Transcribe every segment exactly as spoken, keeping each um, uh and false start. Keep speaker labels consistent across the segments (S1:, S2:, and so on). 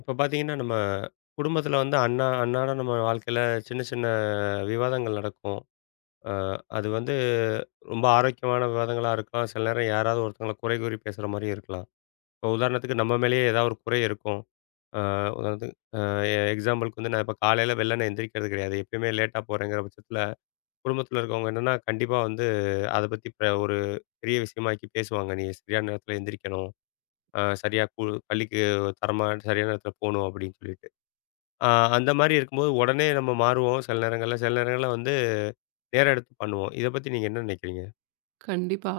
S1: இப்ப பார்த்தீங்கன்னா, நம்ம குடும்பத்தில வந்து அன்னா அன்னாடம் நம்ம வாழ்க்கையில சின்ன சின்ன விவாதங்கள் நடக்கும். அ அது வந்து ரொம்ப ஆரோக்கியமான விவாதங்களா இருக்கலாம். சில நேரம் யாராவது ஒருத்தவங்கள குறை கூறி பேசுற மாரியும் இருக்கலாம். இப்போ உதாரணத்துக்கு நம்ம மேலேயே ஏதாவது ஒரு குறை இருக்கும். அ உதாரணத்துக்கு அ எ எக்ஸாம்பிளுக்கு வந்து நான் இப்ப காலையில வெள்ளன எந்திரிக்கிறது கிடையாது. எப்பயுமே லேட்டா போறேங்கிற பட்சத்தில குடும்பத்தில இருக்கவங்க என்னன்னா, கண்டிப்பா வந்து அத பத்தி ப ஒரு பெரிய விஷயமாக்கி பேசுவாங்க. "நீ சரியான நேரத்தில எந்திரிக்கணும். அ சரியா கு பள்ளிக்கு தரமா சரியான நேரத்தில போணும்." அப்படின்னு சொல்லிட்டு. ஆ அந்த மாரி இருக்கும்போது உடனே நம்ம மாறுவோம் சில நேரங்கள்ல. சில நேரங்கள்ல வந்து நேரம் எடுத்து பண்ணுவோம். இத பத்தி நீங்க என்ன நினைக்கிறீங்க?
S2: கண்டிப்பா.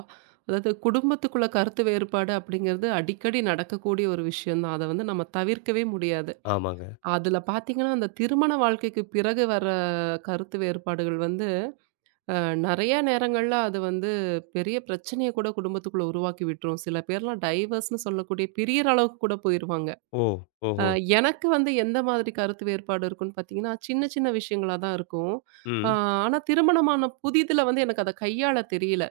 S2: அதாவது குடும்பத்துக்குள்ள கருத்து வேறுபாடு அப்படிங்கிறது அடிக்கடி நடக்கக்கூடிய ஒரு விஷயம் தான். அத வந்து நம்ம தவிர்க்கவே முடியாது.
S1: ஆமாங்க.
S2: அதுல பார்த்தீங்கன்னா, அந்த திருமண வாழ்க்கைக்கு பிறகு வர கருத்து வேறுபாடுகள் வந்து அ நெறைய நேரங்கள்ல அது வந்து பெரிய பிரச்சனைய கூட குடும்பத்துக்குள்ள உருவாக்கி விட்டுரும். சில பேர்லாம் டைவர்ஸ்ன்னு சொல்லக்கூடிய பிரியற அளவுக்கு கூட போயிருவாங்க.
S1: ஓ!
S2: அ
S1: ஓஹோ!
S2: எனக்கு வந்து எந்த மாதிரி கருத்து வேறுபாடு இருக்குன்னு பார்த்தீங்கன்னா, சின்ன சின்ன விஷயங்களா தான் இருக்கும். அ
S1: ம்.
S2: ஆனா திருமணமான புதிதுல வந்து எனக்கு அத கையாள தெரியல.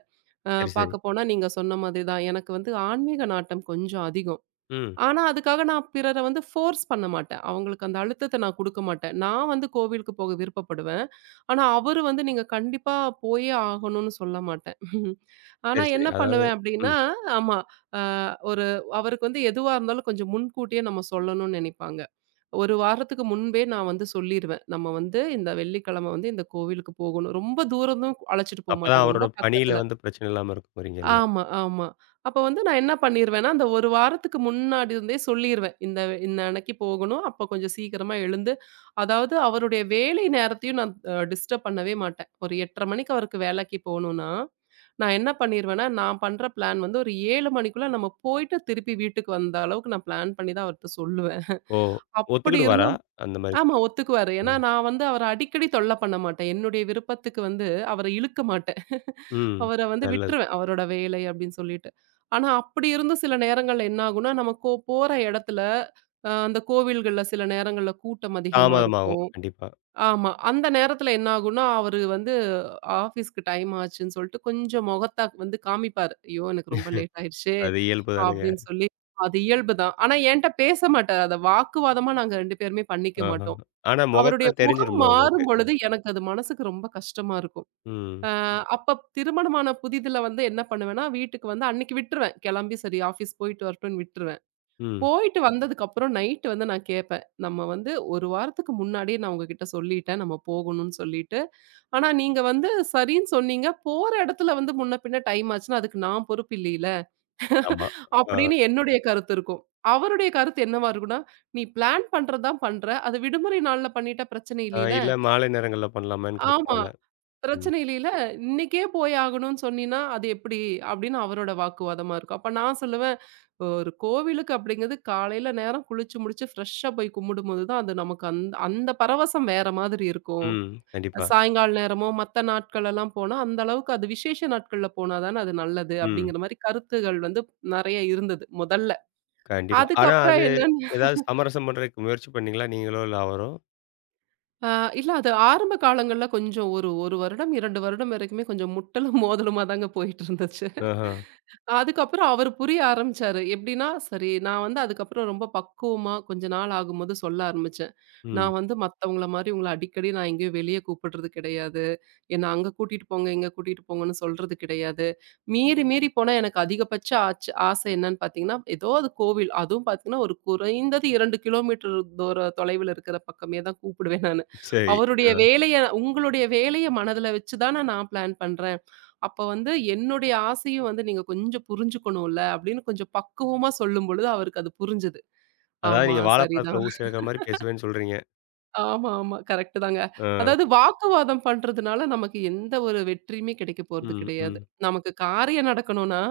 S2: அ
S1: சரி, சரி.
S2: பார்க்க போனா நீங்க சொன்ன மாதிரி தான். எனக்கு வந்து ஆன்மீக நாட்டம் கொஞ்சம் அதிகம்.
S1: ம்.
S2: ஆனா, அதுக்காக நான் பிறர வந்து ஃபோர்ஸ் பண்ண மாட்டேன். அவங்களுக்கு அந்த அழுத்தத்த நான் குடுக்க மாட்டேன். நான் வந்து கோவிலுக்கு போக விருப்பப்படுவேன். ஆனா, அவரு வந்து நீங்க கண்டிப்பா போயே ஆகணும்னு சொல்ல மாட்டேன். ஆனா,
S1: சரி, சரி.
S2: என்ன
S1: அதாவது
S2: பண்ணுவேன் அப்டின்னா
S1: ம்.
S2: ஆமா. அ ஒரு அவருக்கு வந்து எதுவா இருந்தாலும் கொஞ்சம் முன்கூட்டியே நம்ம சொல்லணும்னு நெனைப்பாங்க. ஒரு வாரத்துக்கு முன்பே நான் வந்து சொல்லிருவேன். நம்ம வந்து இந்த வெள்ளிக்கிழம வந்து இந்த கோவிலுக்கு போகணும். ரொம்ப தூரம் அழைச்சிட்டு
S1: அப்பதான்
S2: போமாட்டேன்.
S1: அவரோட
S2: ரொம்ப
S1: பணியில
S2: பக்கத்துல.
S1: வந்து பிரச்சனை இல்லாம இருக்குங்கிறீங்க இல்லையா?
S2: ஆமா, ஆமா. அப்ப வந்து நான் என்ன பண்ணிருவேன்னா, அந்த ஒரு வாரத்துக்கு முன்னாடி இருந்தே சொல்லிருவேன். இந்த இந்த அன்னைக்கு போகணும். அப்ப கொஞ்சம் சீக்கிரமா எழுந்து அதாவது அவருடைய வேலை நேரத்தையும் நான் அ டிஸ்டர்ப் பண்ணவே மாட்டேன். ஒரு எட்டரை மணிக்கு அவருக்கு வேலைக்கு போணும்னா, நான் என்ன பண்ணிருவேன்னா, நான் பண்ற பிளான் வந்து ஒரு ஏழு மணிக்குள்ள நம்ம போயிட்டு திருப்பி வீட்டுக்கு வந்த அளவுக்கு நான் பிளான் பண்ணி தான் அவர்ட்ட சொல்லுவேன்.
S1: ஓ!
S2: அப்படி
S1: ஒத்துக்கிடுவாரா?
S2: இருந்தும்
S1: அந்த மாரி
S2: ஆமா.
S1: பண்ண.
S2: ஒத்துக்குவாரு. ஏன்னா,
S1: ம்.
S2: நான் வந்து அவர அடிக்கடி தொல்ல பண்ண மாட்டேன். என்னுடைய விருப்பத்துக்கு வந்து அவர இழுக்க மாட்டேன்.
S1: ம்.
S2: அவர வந்து
S1: நல்லது.
S2: விட்டுருவேன். அவரோட வேலை அப்படின்னு சொல்லிட்டு. ஆனா, அப்படி இருந்தும் சில நேரங்கள்ல என்ன ஆகும்னா, நம்ம கோ போற இடத்துல அ அந்த கோவில்கள்ல சில நேரங்கள்ல கூட்டம் அதிகமா
S1: தாமதமாகும்.
S2: இருக்கும்.
S1: கண்டிப்பா.
S2: ஆமா. அந்த நேரத்துல என்ன ஆகும்னா, அவரு வந்து ஆஃபீஸ்க்கு டைம் ஆச்சுன்னு சொல்லிட்டு கொஞ்சம் முகத்த வந்து காமிப்பாரு. "ஐயோ! எனக்கு ரொம்ப லேட் ஆயிடுச்சே"
S1: அது இயல்பு தானுங்க.
S2: அப்படின்னு சொல்லி. அது இயல்பு தான். ஆனா, என்ட்ட பேச மாட்டாரு. அத வாக்குவாதமா நாங்க ரெண்டு பேருமே பண்ணிக்க
S1: ஆஹா.
S2: மாட்டோம்.
S1: ஆனா
S2: அவருடைய
S1: முகத்துல
S2: முகம்
S1: தெரிஞ்சிரும்ல உங்களுக்கு.
S2: மாறும் பொழுது எனக்கு அது மனசுக்கு ரொம்ப கஷ்டமா இருக்கும்.
S1: ம்.
S2: அ ம். அப்ப திருமணமான புதிதில வந்து என்ன பண்ணுவேன்னா, வீட்டுக்கு வந்து அன்னைக்கு விட்டுருவேன். கெளம்பி சரி ஆஃபீஸ் போயிட்டு வரட்டும்ன்னு விட்டுருவேன்.
S1: ம்.
S2: போயிட்டு வந்ததுக்கப்புறம் நைட் வந்து நான் கேட்பேன். நம்ம வந்து ஒரு வாரத்துக்கு முன்னாடியே நான் உங்ககிட்ட சொல்லிட்டேன். நம்ம போகணும்னு சொல்லிட்டு. ஆனா நீங்க வந்து சரின்னு சொன்னீங்க. போற இடத்துல வந்து முன்ன பின்ன டைம் ஆச்சுன்னா, அதுக்கு நான் பொறுப்பு இல்லைல.
S1: ஆமா. ஆ.
S2: அப்படின்னு என்னுடைய கருத்து இருக்கும். அவருடைய கருத்து என்னவா இருக்கும்னா, "நீ பிளான் பண்றது தான் பண்ற. அது விடுமுறை நாள்ல பண்ணிட்டா பிரச்சனை
S1: ஆ
S2: இல்லைல."
S1: இல்ல மாலை நேரங்கள்ல பண்ணலாமான்னு
S2: ஆமா.
S1: கேட்பாங்கல்ல. ம்.
S2: பிரச்சனை இல்லைல. இன்னைக்கே போய் ஆகணும்னு சொன்னீன்னா, அது எப்படி? அப்படின்னு அவரோட வாக்குவாதமா இருக்கும். அப்ப நான் சொல்லுவேன், ஒரு கோவிலுக்கு அப்படிங்கிறது காலையில நேரம் குளிச்சு முடிச்சு ஃப்ரெஷ்ஷா போய் கும்பிடும்போது தான் அது நமக்கு அந்த அந்த பரவசம் வேற மாதிரி இருக்கும்.
S1: ம். கண்டிப்பா.
S2: சாயங்கால நேரமோ, மத்த நாட்கள் எல்லாம் போனா, அந்த அளவுக்கு அது விசேஷ நாட்கள்ல போனா தானே அது நல்லது
S1: ம்.
S2: அப்படிங்கிற மாரி கருத்துகள் வந்து நெறைய இருந்தது முதல்ல.
S1: கண்டிப்பா. ஆனா
S2: அதுக்கப்புறம்
S1: அது
S2: என்னன்னு
S1: ஏதாவது சமரசம் பண்றதுக்கு முயற்சி பண்ணீங்களா? நீங்களோ இல்ல அவரோ?
S2: ஆ, இல்ல அது ஆரம்ப காலங்கள்ல கொஞ்சம் ஒரு 1 வருடம், இரண்டு வருடம் வரைக்குமே கொஞ்சம் முட்டலும், மோதலுமா தாங்க போயிட்டு இருந்துச்சு.
S1: ஆஹா.
S2: அதுக்கப்புறம் அவரு புரிய ஆரம்பிச்சாரு. எப்படின்னா, சரி நான் வந்து அதுக்கப்புறம் ரொம்ப பக்குவமா கொஞ்ச நாள் ஆகும்போது சொல்ல ஆரம்பிச்சேன்.
S1: ம்.
S2: நான் வந்து மத்தவங்கள மாரி உங்கள அடிக்கடி நான் எங்கேயும் வெளிய கூப்பிடுறது கிடையாது. என்ன அங்க கூட்டிட்டு போங்க, இங்க கூட்டிட்டு போங்கன்னு சொல்றது கிடையாது. மீறி மீறி போனா எனக்கு அதிகபட்ச ஆச்சு ஆசை என்னன்னு பார்த்தீங்கன்னா, ஏதோ அது கோவில். அதுவும் பார்த்தீங்கன்னா, ஒரு குறைந்தது இரண்டு கிலோமீட்டர் தூர தொலைவில இருக்கிற பக்கமே தான் கூப்பிடுவேன் நானு.
S1: சரி.
S2: அவருடைய
S1: அ.
S2: வேலைய உங்களுடைய வேலைய மனதுல வச்சு தான நான் பிளான் பண்றேன். அப்ப வந்து என்னுடைய ஆசையும் வந்து நீங்க கொஞ்சம் புரிஞ்சுக்கணும்ல, அப்படின்னு கொஞ்சம் பக்குவமா சொல்லும் பொழுது அவருக்கு அது புரிஞ்சது.
S1: அதாவது
S2: ஆமா,
S1: நீங்க வாழைப்பழத்தில
S2: சரிதான்.
S1: ஊசி எடுக்கிற மாரி பேசுவேன்னு சொல்றீங்க.
S2: ஆமா, ஆமா. கரெக்ட் தாங்க.
S1: அ.
S2: அதாவது வாக்குவாதம் பண்றதுனால நமக்கு எந்த ஒரு வெற்றியுமே கிடைக்க போறது
S1: ம்,
S2: கிடையாது.
S1: ம்.
S2: நமக்கு காரியம் நடக்கணும்னா,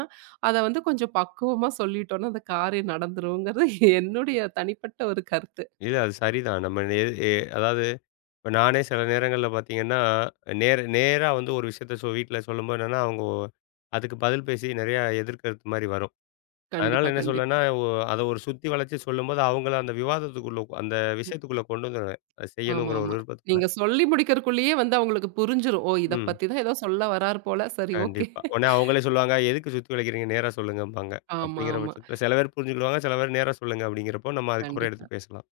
S2: அத வந்து கொஞ்சம் பக்குவமா சொல்லிட்டோம்னா, அந்த காரியம் நடந்துருங்கிறது என்னுடைய தனிப்பட்ட ஒரு கருத்து.
S1: இல்ல அது சரிதான். நம்ம எ எ அதாவது இப்ப நானே சில நேரங்கள்ல பார்த்தீங்கன்னா, நேர நேரா வந்து ஒரு விஷயத்த சொ வீட்ல சொல்லும்போது என்னன்னா, அவங்க அதுக்கு பதில் பேசி நெறையா எதிர்க்கிறது மாரி வரும்.
S2: கண்டிப்பா,
S1: அதனால என்ன சொல்வேன்னா,
S2: கண்டிப்பா.
S1: ஒ அத ஒரு சுத்தி வளைச்சு சொல்லும்போது, அவங்கள அந்த விவாதத்துக்குள்ள அந்த விஷயத்துக்குள்ள கொண்டு வந்துருவேன். அத
S2: ஆமா,
S1: செய்யணுங்கிற ஒரு
S2: ஆமா.
S1: விருப்பத்துக்குள்ள.
S2: நீங்க சொல்லி முடிக்கிறதுக்குள்ளயே வந்து அவங்களுக்கு புரிஞ்சிரும். ஓ! இத
S1: ம்.
S2: பத்தி தான் ஏதோ சொல்ல வர்றாரு போல. சரி, ஓகே.
S1: கண்டிப்பா. உடனே அவங்களே சொல்லுவாங்க, "எதுக்கு சுத்தி வளைக்கிறீங்க? நேரா சொல்லுங்கம்பாங்க."
S2: ஆமா,
S1: அப்படிங்கிற
S2: ஆமா.
S1: பட்சத்தில சில பேர் புரிஞ்சுக்கிடுவாங்க, சில பேர் நேரா சொல்லுங்க அப்படிங்கிறப்போ, நம்ம அதுக்கப்புறம்
S2: கண்டிப்பா.
S1: எடுத்து பேசலாம்.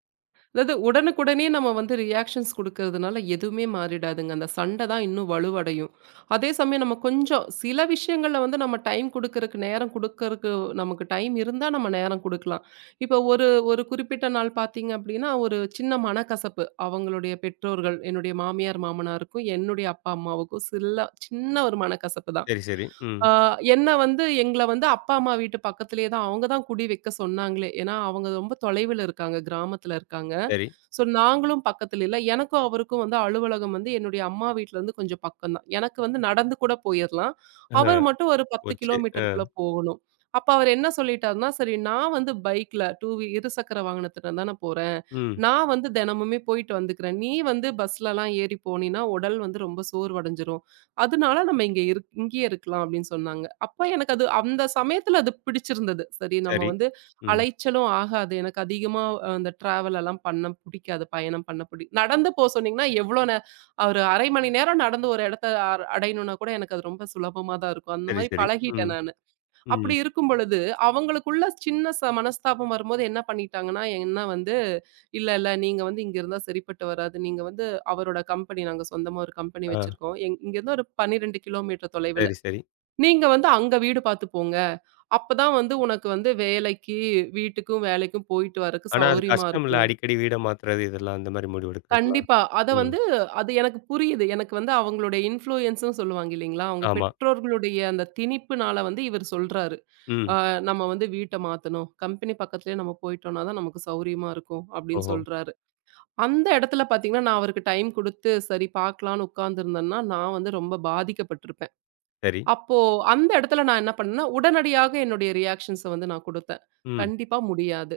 S2: அதாவது உடனுக்குடனே நம்ம வந்து ரியாக்ஷன்ஸ் குடுக்கறதுனால எதுவுமே மாறிடாதுங்க. அந்த சண்டை தான் இன்னும் வலுவடையும். அதே சமயம் நம்ம கொஞ்சம் சில விஷயங்கள்ல வந்து நம்ம டைம் குடுக்கறக்கு நேரம் குடுக்கறக்கு நமக்கு டைம் இருந்தா நம்ம நேரம் குடுக்கலாம். இப்ப ஒரு ஒரு குறிப்பிட்ட நாள் பார்த்தீங்க அப்டின்னா, ஒரு சின்ன மனக்கசப்பு அவங்களுடைய பெற்றோர்கள், என்னுடைய மாமியார், மாமனாருக்கும், என்னுடைய அப்பா, அம்மாவுக்கும் சில்ல சின்ன ஒரு மனக்கசப்பு தான்.
S1: சரி, சரி. ம்.
S2: ஆ என்ன வந்து எங்கள வந்து அப்பா, அம்மா வீட்டு பக்கத்திலேயே தான் அவங்க தான் குடி வைக்க சொன்னாங்களே! ஏன்னா அவங்க ரொம்ப தொலைவில இருக்காங்க. கிராமத்துல இருக்காங்க.
S1: சரி.
S2: ஸோ நாங்களும் பக்கத்துல இல்ல. எனக்கும் அவருக்கும் வந்து அலுவலகம் வந்து என்னுடைய அம்மா வீட்லருந்து கொஞ்சம் பக்கம் தான். எனக்கு வந்து நடந்து கூட போயிரலாம்.
S1: ஆ
S2: அவர் மட்டும் ஒரு பத்து
S1: போச்சு. ஆ.
S2: கிலோமீட்டருக்குள்ள போகணும். அப்ப அவர் என்ன சொல்லிட்டாருன்னா, சரி நான் வந்து பைக்ல டூ வீ இருசக்கர வாகனத்துல தான போறேன்.
S1: ம்.
S2: நான் வந்து தினமுமே போயிட்டு வந்துக்கிறேன். நீ வந்து பஸ்லலாம் ஏறி போனீன்னா, உடல் வந்து ரொம்ப சோர்வடைஞ்சிரும். அதனால நம்ம இங்க இருக் இங்கேயே இருக்கலாம் அப்படின்னு சொன்னாங்க. அப்ப எனக்கு அது அந்த சமயத்துல அது பிடிச்சிருந்தது. சரி நம்ம
S1: சரி.
S2: வந்து
S1: ம்.
S2: அலைச்சலும் ஆகாது. எனக்கு அதிகமா அந்த டிராவல் எல்லாம் பண்ண பிடிக்காது. பயணம் பண்ண பிடி நடந்து போ சொன்னீங்கன்னா, எவ்வளோ நே ஒரு அரை மணி நேரம் நடந்து ஒரு இடத்த அ அடையணும்னா கூட எனக்கு அது ரொம்ப சுலபமா தான் இருக்கும். அந்த
S1: சரி,
S2: மாரி
S1: சரி. ம்.
S2: பழகிட்டேன் நானு.
S1: ம்.
S2: அப்படி இருக்கும் பொழுது, அவங்களுக்குள்ள சின்ன ச மனஸ்தாபம் வரும்போது என்ன பண்ணிட்டாங்கன்னா, என்ன வந்து "இல்ல, இல்ல நீங்க வந்து இங்க இருந்தா சரிப்பட்டு வராது. நீங்க வந்து அவரோட கம்பெனி நாங்க சொந்தமா ஒரு கம்பெனி
S1: ஆ.
S2: வச்சிருக்கோம். எங் இங்கருந்து ஒரு பன்னிரண்டு கிலோமீட்டர் தொலைவில.
S1: சரி, சரி.
S2: நீங்க வந்து அங்க வீடு பார்த்து போங்க. அப்பதான் வந்து உனக்கு வந்து வேலைக்கு, வீட்டுக்கும் வேலைக்கும் போயிட்டு வரக்கு
S1: ஆனா அது
S2: சௌரியமா
S1: கஷ்டம் இல்ல.
S2: இருக்கும்."
S1: அடிக்கடி வீட மாத்துறது இதெல்லாம், அந்த மாரி முடிவு எடுக்கிறதெல்லாம்.
S2: கண்டிப்பா. அத
S1: ம்.
S2: வந்து அது எனக்கு புரியுது. எனக்கு வந்து அவங்களுடைய இன்ஃப்ளூயன்ஸ்ன்னு சொல்லுவாங்க இல்லைங்களா? அவங்க
S1: ஆமா.
S2: பெற்றோர்களுடைய அந்த திணிப்புனால வந்து இவர் சொல்றாரு. ஆ,
S1: ம்.
S2: நம்ம வந்து வீட்ட மாத்தணும். கம்பெனி பக்கத்துலயே நம்ம போயிட்டோம்னா தான் நமக்கு சௌரியமா இருக்கும் அப்டின்னு
S1: ஓஹோ!
S2: சொல்றாரு. அந்த இடத்துல பார்த்தீங்கன்னா, நான் அவருக்கு டைம் குடுத்து சரி பார்க்கலான்னு உட்கார்ந்திருந்தேன்னா, நான் வந்து ரொம்ப பாதிக்கப்பட்டிருப்பேன்.
S1: சரி.
S2: அப்போ அந்த இடத்துல நான் என்ன பண்ணேன்னா, உடனடியாக என்னுடைய ரியாக்ஷன்ஸ வந்து நான் குடுத்தேன்.
S1: ம்.
S2: கண்டிப்பா முடியாது.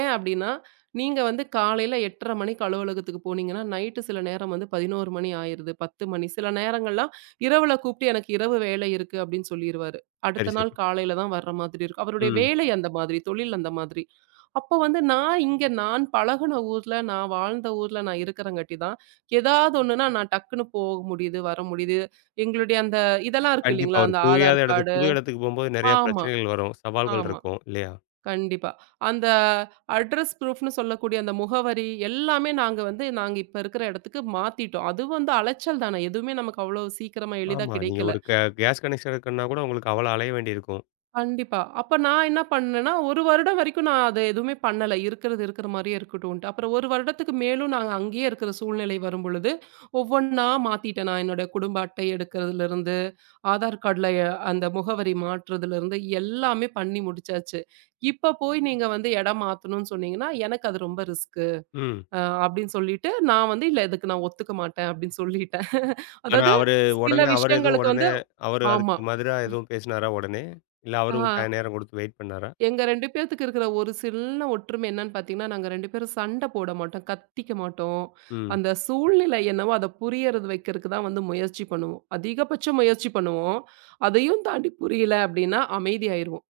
S2: ஏன் அப்டின்னா, நீங்க வந்து காலையில எட்டரை மணிக்கு அலுவலகத்துக்கு போனீங்கன்னா, நைட்டு சில நேரம் வந்து பதினொன்று மணி ஆயிருது, பத்து மணி. சில நேரங்கள்லாம் இரவுல கூப்ட்டு எனக்கு இரவு வேலை இருக்கு அப்டின்னு சொல்லிருவாரு.
S1: சரி,
S2: அடுத்த நாள்
S1: சரி.
S2: காலையில தான் வர்ற மாதிரி இருக்கும். அவருடைய
S1: ம்.
S2: வேலை அந்த மாதிரி, தொழில் அந்த மாதிரி. அப்போ வந்து நான் இங்க நான் பழகுன ஊர்ல, நான் வாழ்ந்த ஊர்ல நான் இருக்கிறங்காட்டி தான், ஏதாவது ஒண்ணுன்னா நான் டக்குனு போக முடியுது, வர முடியுது. எங்களுடைய அந்த இதெல்லாம் இருக்கு
S1: கண்டிப்பா.
S2: இல்லீங்களா?
S1: ஒரு
S2: அந்த
S1: புரியாத
S2: ஆதார்
S1: இடத்துக்கு
S2: கார்டு
S1: புது இடத்துக்கு போம்போது நெறைய
S2: ஆமா,
S1: பிரச்சனைகள் வரும். சவால்கள்
S2: ஆமா.
S1: இருக்கும். இல்லையா?
S2: கண்டிப்பா. அந்த அட்ரஸ் ப்ரூஃப்ன்னு சொல்லக்கூடிய அந்த முகவரி எல்லாமே நாங்க வந்து நாங்க இப்ப இருக்கிற இடத்துக்கு மாத்திட்டோம். அது வந்து அலைச்சல் தானே. எதுவுமே நமக்கு அவ்வளோ சீக்கிரமா எளிதா
S1: ஆமா. நீங்க
S2: கிடைக்கல.
S1: ஒரு க கேஸ் கனெக்ஷன் இருக்குன்னா கூட உங்களுக்கு அவ்வளோ அலைய வேண்டியிருக்கும்.
S2: கண்டிப்பா. அப்ப நான் என்ன பண்ணேன்னா, ஒரு வருடம் வரைக்கும் நான் அத எதுவுமே பண்ணல. இருக்கிறது இருக்கிற மாரியே இருக்கட்டும்ன்ட்டு. அப்புறம் ஒரு வருடத்துக்கு மேலும் நாங்க அங்கேயே இருக்கிற சூழ்நிலை வரும்பொழுது, ஒவ்வொன்னா மாத்திட்டேன் நான் என்னோட குடும்ப அட்டை எடுக்கிறதுலருந்து ஆதார் கார்டுல எ அந்த முகவரி மாற்றுறதுலருந்து எல்லாமே பண்ணி முடிச்சாச்சு. இப்ப போய் நீங்க வந்து இடம் மாத்தணும்னு சொன்னீங்கன்னா, எனக்கு அது ரொம்ப ரிஸ்க்கு.
S1: ம்.
S2: அ அப்டின்னு சொல்லிட்டு, நான் வந்து இல்ல இதுக்கு நான் ஒத்துக்க மாட்டேன் அப்டின்னு சொல்லிட்டேன்.
S1: ஆனா
S2: அதாவது
S1: அவரு
S2: சில
S1: உடனே அவரு எதுவும்
S2: விஷயங்களுக்கு
S1: உடனே
S2: வந்து
S1: அவரு
S2: ஆமா.
S1: அதுக்கு மதுரா எதுவும் பேசினாரா உடனே? இல்ல
S2: ஆ
S1: அவரும் டை நேரம் கொடுத்து வெயிட் பண்ணாரா?
S2: எங்க ரெண்டு பேத்துக்கு இருக்கிற ஒரு சின்ன ஒற்றுமை என்னன்னு பார்த்தீங்கன்னா, நாங்க ரெண்டு பேரும் சண்ட போட மாட்டோம், கத்திக்க மாட்டோம்.
S1: ம்.
S2: அந்த சூழ்நிலை என்னவோ அத புரியறது வைக்கிறக்கு தான் வந்து முயற்சி பண்ணுவோம். அதிகபட்ச முயற்சி பண்ணுவோம். அதையும் தாண்டி புரியல அப்டின்னா அமைதியாயிருவோம்.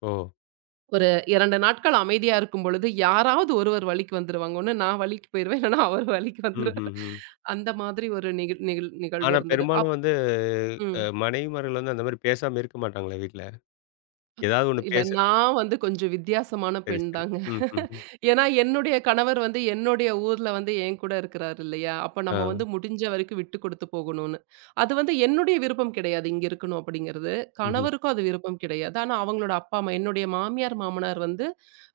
S1: ஓ!
S2: ஒரு இரண்டு நாட்கள் அமைதியா இருக்கும் பொழுது, யாராவது ஒருவர் வழிக்கு வந்துருவாங்க. ஒண்ணு நான் வழிக்கு போயிருவேன். இல்லன்னா அவர் வழிக்கு
S1: ம், ம்,
S2: வந்துருவாரு.
S1: ம்.
S2: அந்த மாதிரி ஒரு நிகழ் நிகழ் நிகழ்வு
S1: ஆனா
S2: இருந்தது.
S1: பெரும்பாலும்
S2: அப்
S1: வந்து அ
S2: ம்.
S1: மனைவிமார்கள் வந்து அந்த மாரி பேசாம இருக்க மாட்டாங்களே வீட்ல. ஏதாவது ஒண்ணு
S2: இல்ல
S1: பேசு
S2: நான் வந்து கொஞ்சம் வித்தியாசமான
S1: சரி,
S2: பெண்
S1: சரி.
S2: தாங்க.
S1: ம், ம், ம்.
S2: ஏன்னா, என்னுடைய கணவர் வந்து என்னுடைய ஊர்ல வந்து என் கூட இருக்கிறாரு இல்லையா? அப்ப
S1: ஆ.
S2: நம்ம வந்து முடிஞ்ச வரைக்கும் விட்டு குடுத்து போகணும்னு. அது வந்து என்னுடைய விருப்பம் கிடையாது, இங்க இருக்கணும் அப்படிங்கிறது.
S1: ம்ஹ்ம்.
S2: கணவருக்கும் அது விருப்பம் கிடையாது. ஆனா, அவங்களோட அப்பா, அம்மா என்னுடைய மாமியார், மாமனார் வந்து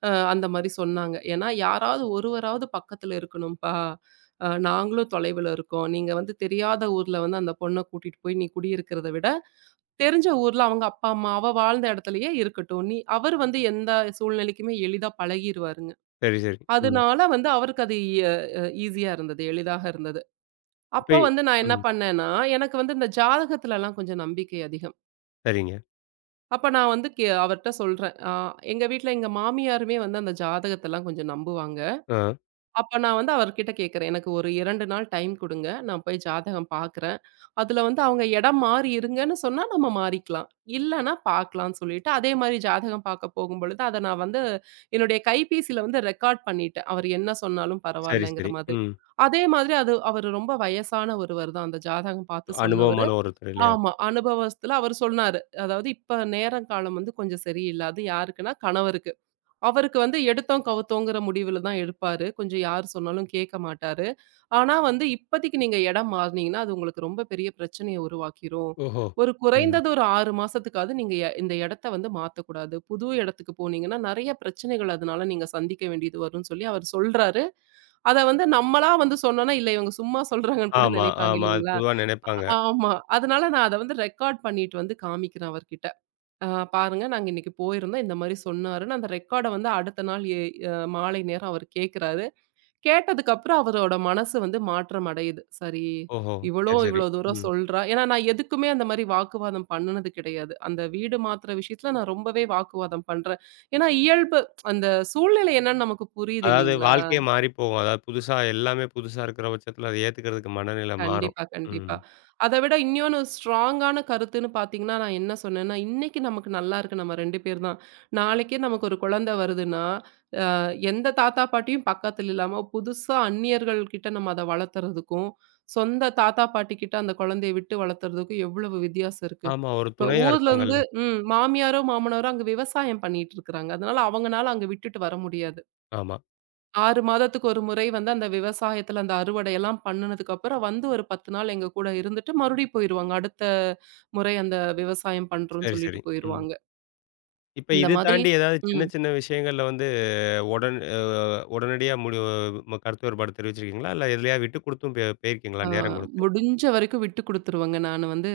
S2: அ அந்த மாரி சொன்னாங்க. ஏன்னா, "யாராவது ஒருவராவது பக்கத்துல இருக்கணும்ப்பா. அ நாங்களும் தொலைவுல இருக்கோம். நீங்க வந்து தெரியாத ஊர்ல வந்து அந்த பொண்ண கூட்டிட்டு போய் நீ குடியிருக்கிறத விட, தெரிஞ்ச ஊர்ல அவங்க அப்பா, அம்மா அவ வாழ்ந்த இடத்துலயே இருக்கட்டும். நீ அவரு வந்து எந்த சூழ்நிலைக்குமே எளிதா பழகிருவாருங்க."
S1: சரி, சரி. ம்.
S2: அதனால வந்து அவருக்கு அது எ அ ஈஸியா இருந்தது. எளிதாக இருந்தது.
S1: இப்ப
S2: அப்ப வந்து நான் என்ன
S1: ம்.
S2: பண்ணேன்னா, எனக்கு வந்து இந்த ஜாதகத்துலலாம் கொஞ்சம் நம்பிக்கை அதிகம்.
S1: சரிங்க.
S2: அப்ப நான் வந்து கே அவர்ட்ட சொல்றேன். அ எங்க வீட்ல எங்க மாமியாருமே வந்து அந்த ஜாதகத்தலாம் கொஞ்சம் நம்புவாங்க.
S1: ஆ.
S2: அப்ப நான் வந்து அவர்கிட்ட கேட்கிறேன். "எனக்கு ஒரு இரண்டு நாள் டைம் குடுங்க. நான் போய் ஜாதகம் பார்க்குறேன். அதுல வந்து அவங்க இடம் மாறி இருங்கன்னு சொன்னா நம்ம மாறிக்கலாம். இல்லன்னா பார்க்கலாம்ன்னு" சொல்லிட்டு, அதே மாரி ஜாதகம் பார்க்க போகும்பொழுது, அத நான் வந்து என்னுடைய கைபேசியில வந்து ரெக்கார்ட் பண்ணிட்டேன். அவரு என்ன சொன்னாலும்
S1: சரி,
S2: பரவாயில்லங்கிற
S1: சரி.
S2: மாதிரி.
S1: ம்.
S2: அதே மாதிரி அது அவரு ரொம்ப வயசான ஒருவர் தான். அந்த ஜாதகம் பார்த்து சொன்னவரு.
S1: அனுபவமான ஒருத்தர் இல்லையா?
S2: ஆமா. அனுபவஸ்த்துல அவரு சொன்னாரு. அதாவது இப்ப நேரம் காலம் வந்து கொஞ்சம் சரியில்ல. அது யாருக்குன்னா கணவருக்கு. அவருக்கு வந்து எடுத்தோம், கவுத்தோங்கிற முடிவுல தான் எடுப்பாரு. கொஞ்சம் யார் சொன்னாலும் கேட்க மாட்டாரு. ஆனா வந்து இப்போதைக்கு நீங்க இடம் மாறுனீங்கன்னா, அது உங்களுக்கு ரொம்ப பெரிய பிரச்சனைய உருவாக்கிரும்.
S1: ஓஹோ!
S2: ஒரு
S1: ம்.
S2: குறைந்தது ஒரு ஆறு மாசத்துக்காவது நீங்க எ இந்த இடத்த வந்து மாத்தக்கூடாது. புது இடத்துக்கு போனீங்கன்னா, நெறைய பிரச்சனைகள் அதனால நீங்க சந்திக்க வேண்டியது வரும்ன்னு சொல்லி அவர் சொல்றாரு. அத வந்து நம்மளா வந்து சொன்னோம்னா, இல்ல இவங்க சும்மா சொல்றாங்கன்னு கூட
S1: ஆமா,
S2: நினைப்பாங்க
S1: ஆமா. அது
S2: இல்லைங்களா?
S1: பொதுவா நினைப்பாங்க.
S2: ஆமா. அதனால நான் அத வந்து ரெக்கார்ட் பண்ணிட்டு வந்து காமிக்கிறேன் அவர்கிட்ட. அ பாருங்க நாங்க இன்னைக்கு போயிருந்தோம். இந்த மாரி சொன்னாருன்னு அந்த ரெக்கார்ட வந்து அடுத்த நாள் எ அ மாலை நேரம் அவர் கேட்கிறாரு. கேட்டதுக்கப்புறம் அவரோட மனசு வந்து மாற்றம் அடையுது. சரி
S1: ஓஹோ! சரி,
S2: இவளும்
S1: சரி.
S2: இவ்வளோ தூரம்
S1: ம்.
S2: சொல்றா. ஏன்னா நான் எதுக்குமே அந்த மாரி வாக்குவாதம் பண்ணுனது கிடையாது. அந்த வீடு மாத்துற விஷயத்துல நான் ரொம்பவே வாக்குவாதம் பண்றேன். ஏன்னா இயல்பு அந்த சூழ்நிலை என்னன்னு நமக்கு புரியுது
S1: அதாவது
S2: இல்லைங்களா?
S1: வாழ்க்கையே மாறி போகும். அதாவது புதுசா எல்லாமே புதுசா இருக்கிற பட்சத்தில அத ஏத்துக்கிறதுக்கு மனநிலை மாறும்.
S2: கண்டிப்பா,
S1: ம்.
S2: கண்டிப்பா. அத விட இன்னொன்னு ஸ்ட்ராங்கான கருத்துன்னு பார்த்தீங்கன்னா, நான் என்ன சொன்னேன்னா, இன்னைக்கு நமக்கு நல்லா இருக்கு நம்ம ரெண்டு பேர் தான். நாளைக்கே நமக்கு ஒரு குழந்தை வருதுன்னா, எந்த தாத்தா பாட்டியும் பக்கத்துல இல்லாம, புதுசா அந்நியர்கள் கிட்ட நம்ம அத வளர்த்துறதுக்கும், சொந்த தாத்தா பாட்டி கிட்ட அந்த குழந்தைய விட்டு வளர்த்துறதுக்கும் எவ்வளவு வித்தியாசம் இருக்கு.
S1: ஆமா, ஒரு
S2: இப்ப
S1: துணையா
S2: ஊர்ல
S1: இருப்பாங்கல்ல.
S2: இருந்து ம் மாமியாரோ, மாமனாரோ அங்க விவசாயம் பண்ணிட்டு இருக்கிறாங்க. அதனால அவங்கனால அங்க விட்டுட்டு வர முடியாது.
S1: ஆமா.
S2: ஆறு மாதத்துக்கு ஒரு முறை வந்து அந்த விவசாயத்துல அந்த அறுவடையெல்லாம் பண்ணுனதுக்கு அப்புறம் வந்து ஒரு பத்து நாள் எங்க கூட இருந்துட்டு மறுபடியும் போயிருவாங்க. அடுத்த முறை அந்த விவசாயம் பண்றோம்ன்னு
S1: சரி, சரி.
S2: சொல்லிட்டு
S1: ம்.
S2: போயிருவாங்க.
S1: இப்ப
S2: இந்த
S1: இது
S2: மாதிரி
S1: தாண்டி ஏதாவது சின்ன
S2: ம்.
S1: சின்ன விஷயங்கள்ல வந்து உடன் அ உடனடியா முடி கருத்து வேறுபாடு தெரிவிச்சிருக்கீங்களா? இல்ல எதுலயா விட்டு குடுத்தும் பே போயிருக்கீங்களா
S2: ஆ
S1: நேரம் குடுத்து?
S2: முடிஞ்ச வரைக்கும் விட்டு குடுத்துருவேங்க. நானு வந்து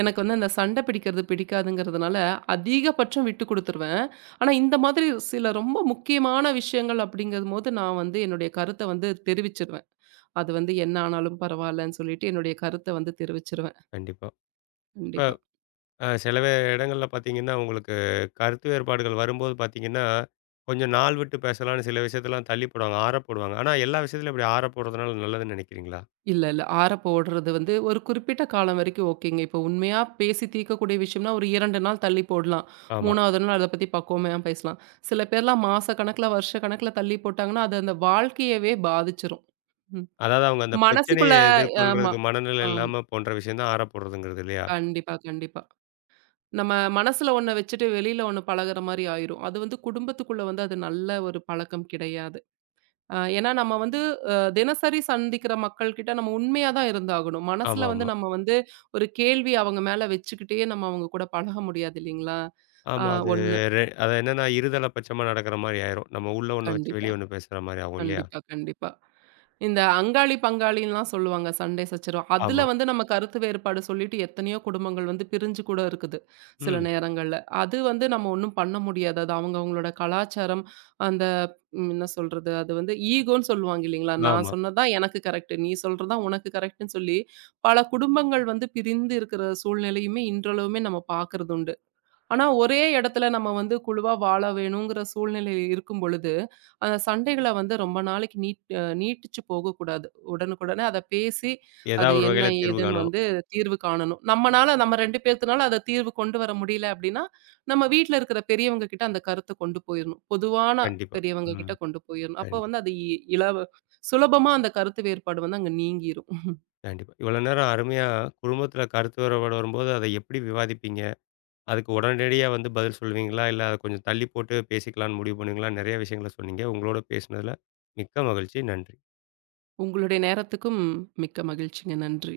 S2: எனக்கு வந்து அந்த சண்டை பிடிக்கிறது பிடிக்காதுங்கிறதுனால, அதிகபட்சம் விட்டு குடுத்துருவேன். ஆனா, இந்த மாதிரி சில ரொம்ப முக்கியமான விஷயங்கள் அப்படிங்கும்போது, நான் வந்து என்னுடைய கருத்த வந்து தெரிவிச்சுருவேன். அது வந்து என்ன ஆனாலும் பரவாயில்லன்னு சொல்லிட்டு, என்னுடைய கருத்த வந்து தெரிவிச்சுருவேன்.
S1: கண்டிப்பா. இப்ப
S2: கண்டிப்பா.
S1: அ சில வே இடங்கள்ல பார்த்தீங்கன்னா, உங்களுக்கு கருத்து வேறுபாடுகள் வரும்போது பார்த்தீங்கன்னா, கொஞ்சம் நாள் விட்டு பேசலான்னு சில விஷயத்தலாம் தள்ளி போடுவாங்க. ஆற போடுவாங்க. ஆனா எல்லா விஷயத்துலயும் இப்படி ஆற போடுறதுனால நல்லதுன்னு நினைக்கிறீங்களா?
S2: இல்ல, இல்ல. ஆற போடுறது வந்து ஒரு குறிப்பிட்ட காலம் வரைக்கும் ஓகேங்க. இப்போ உண்மையா பேசி தீர்க்கக்கூடிய விஷயம்னா, ஒரு இரண்டு நாள் தள்ளி போடலாம்.
S1: ஆமா.
S2: மூன்றாவது நாள் அத பத்தி பக்குவமையா பேசலாம். சில பேர்லாம் மாச கணக்குல, வருஷ கணக்குல தள்ளி போட்டாங்கன்னா, அது அந்த வாழ்க்கையவே பாதிச்சுரும். ம்.
S1: அதாவது அவங்க அந்த பிரச்சனைய
S2: மனசுக்குள்ள ஆமா,
S1: எதிர்கொள்றதுக்கு மனநிலை
S2: ஆமா.
S1: இல்லாம போன்ற விஷயம் தான் ஆற போடுறதுங்கிறது இல்லையா?
S2: கண்டிப்பா, கண்டிப்பா. நம்ம மனசுல ஒண்ண வச்சுட்டு வெளியில ஒண்ணு பழகுற மாரி ஆயிரும். அது வந்து குடும்பத்துக்குள்ள வந்து அது நல்ல ஒரு பழக்கம் கிடையாது. அ ஏன்னா நம்ம வந்து அ தினசரி சந்திக்கிற மக்கள்கிட்ட நம்ம உண்மையா தான் இருந்தாகணும். மனசுல வந்து
S1: ஆமாமா.
S2: நம்ம வந்து ஒரு கேள்வி அவங்க மேல வச்சுக்கிட்டே நம்ம அவங்க கூட பழக முடியாது இல்லைங்களா? ஆ
S1: ஆமா. அது
S2: ஒண்ணு.
S1: ரெ அது என்னன்னா இருதலைப்பட்சமா நடக்கிற மாரி ஆயிரும். நம்ம உள்ள ஒண்ணு வச்சு
S2: கண்டிப்பா,
S1: வெளிய ஒண்ணு பேசுற மாரி ஆகும் இல்லையா?
S2: கண்டிப்பா, கண்டிப்பா. இந்த அங்காளி பங்காளின்லாம் சொல்லுவாங்க சண்டை சச்சரவு. அதுல
S1: ஆமா.
S2: வந்து நம்ம கருத்து வேறுபாடு சொல்லிட்டு எத்தனையோ குடும்பங்கள் வந்து பிரிஞ்சு கூட இருக்குது. சில
S1: ம்.
S2: நேரங்கள்ல. அது வந்து நம்ம ஒண்ணும் பண்ண முடியாது. அது அவங்க அவங்களோட கலாச்சாரம், அந்த ம் என்ன சொல்றது? அது வந்து ஈகோன்னு சொல்லுவாங்க இல்லீங்களா? நான்
S1: ஆமா.
S2: சொன்னது தான் எனக்கு கரெக்ட். நீ சொல்றது தான் உனக்கு கரெக்ட்ன்னு சொல்லி, பல குடும்பங்கள் வந்து பிரிந்து இருக்கிற சூழ்நிலையுமே இன்றளவுமே நம்ம பார்க்கறது உண்டு. ஆனா, ஒரே இடத்துல நம்ம வந்து குழுவா வாழ வேணுங்கிற சூழ்நிலை இருக்கும் பொழுது, அந்த சண்டைகள வந்து ரொம்ப நாளைக்கு நீட் அ நீட்டிச்சு போகக்கூடாது. உடனுக்குடனே அத பேசி, அது
S1: ஏதாவது ஒரு வகையில
S2: என்ன
S1: தீர்வு
S2: ஏதுன்னு
S1: காணணும்.
S2: வந்து தீர்வு காணணும். நம்மனால நம்ம ரெண்டு பேத்துனால அத தீர்வு கொண்டு வர முடியல அப்டின்னா, நம்ம வீட்ல இருக்கிற பெரியவங்க கிட்ட அந்த கருத்த கொண்டு போயிரணும். பொதுவான
S1: கண்டிப்பா.
S2: பெரியவங்க
S1: ம்.
S2: கிட்ட கொண்டு போயிரணும். அப்ப
S1: கண்டிப்பா.
S2: வந்து அது இ இலவ சுலபமா அந்த கருத்து வேறுபாடு வந்து அங்க நீங்கிரும்.
S1: கண்டிப்பா. இவ்வளோ நேரம் அருமையா குடும்பத்தில கருத்து வேறுபாடு வரும்போது, அத எப்படி விவாதிப்பீங்க? அதுக்கு உடனடியா வந்து பதில் சொல்லுவீங்களா? இல்ல அத கொஞ்சம் தள்ளி போட்டு பேசிக்கலான்னு முடிவு பண்ணுவீங்களா? நெறைய விஷயங்கள சொன்னீங்க. உங்களோட பேசினதுல மிக்க மகிழ்ச்சி. நன்றி.
S2: உங்களுடைய நேரத்துக்கும் மிக்க மகிழ்ச்சிங்க. நன்றி.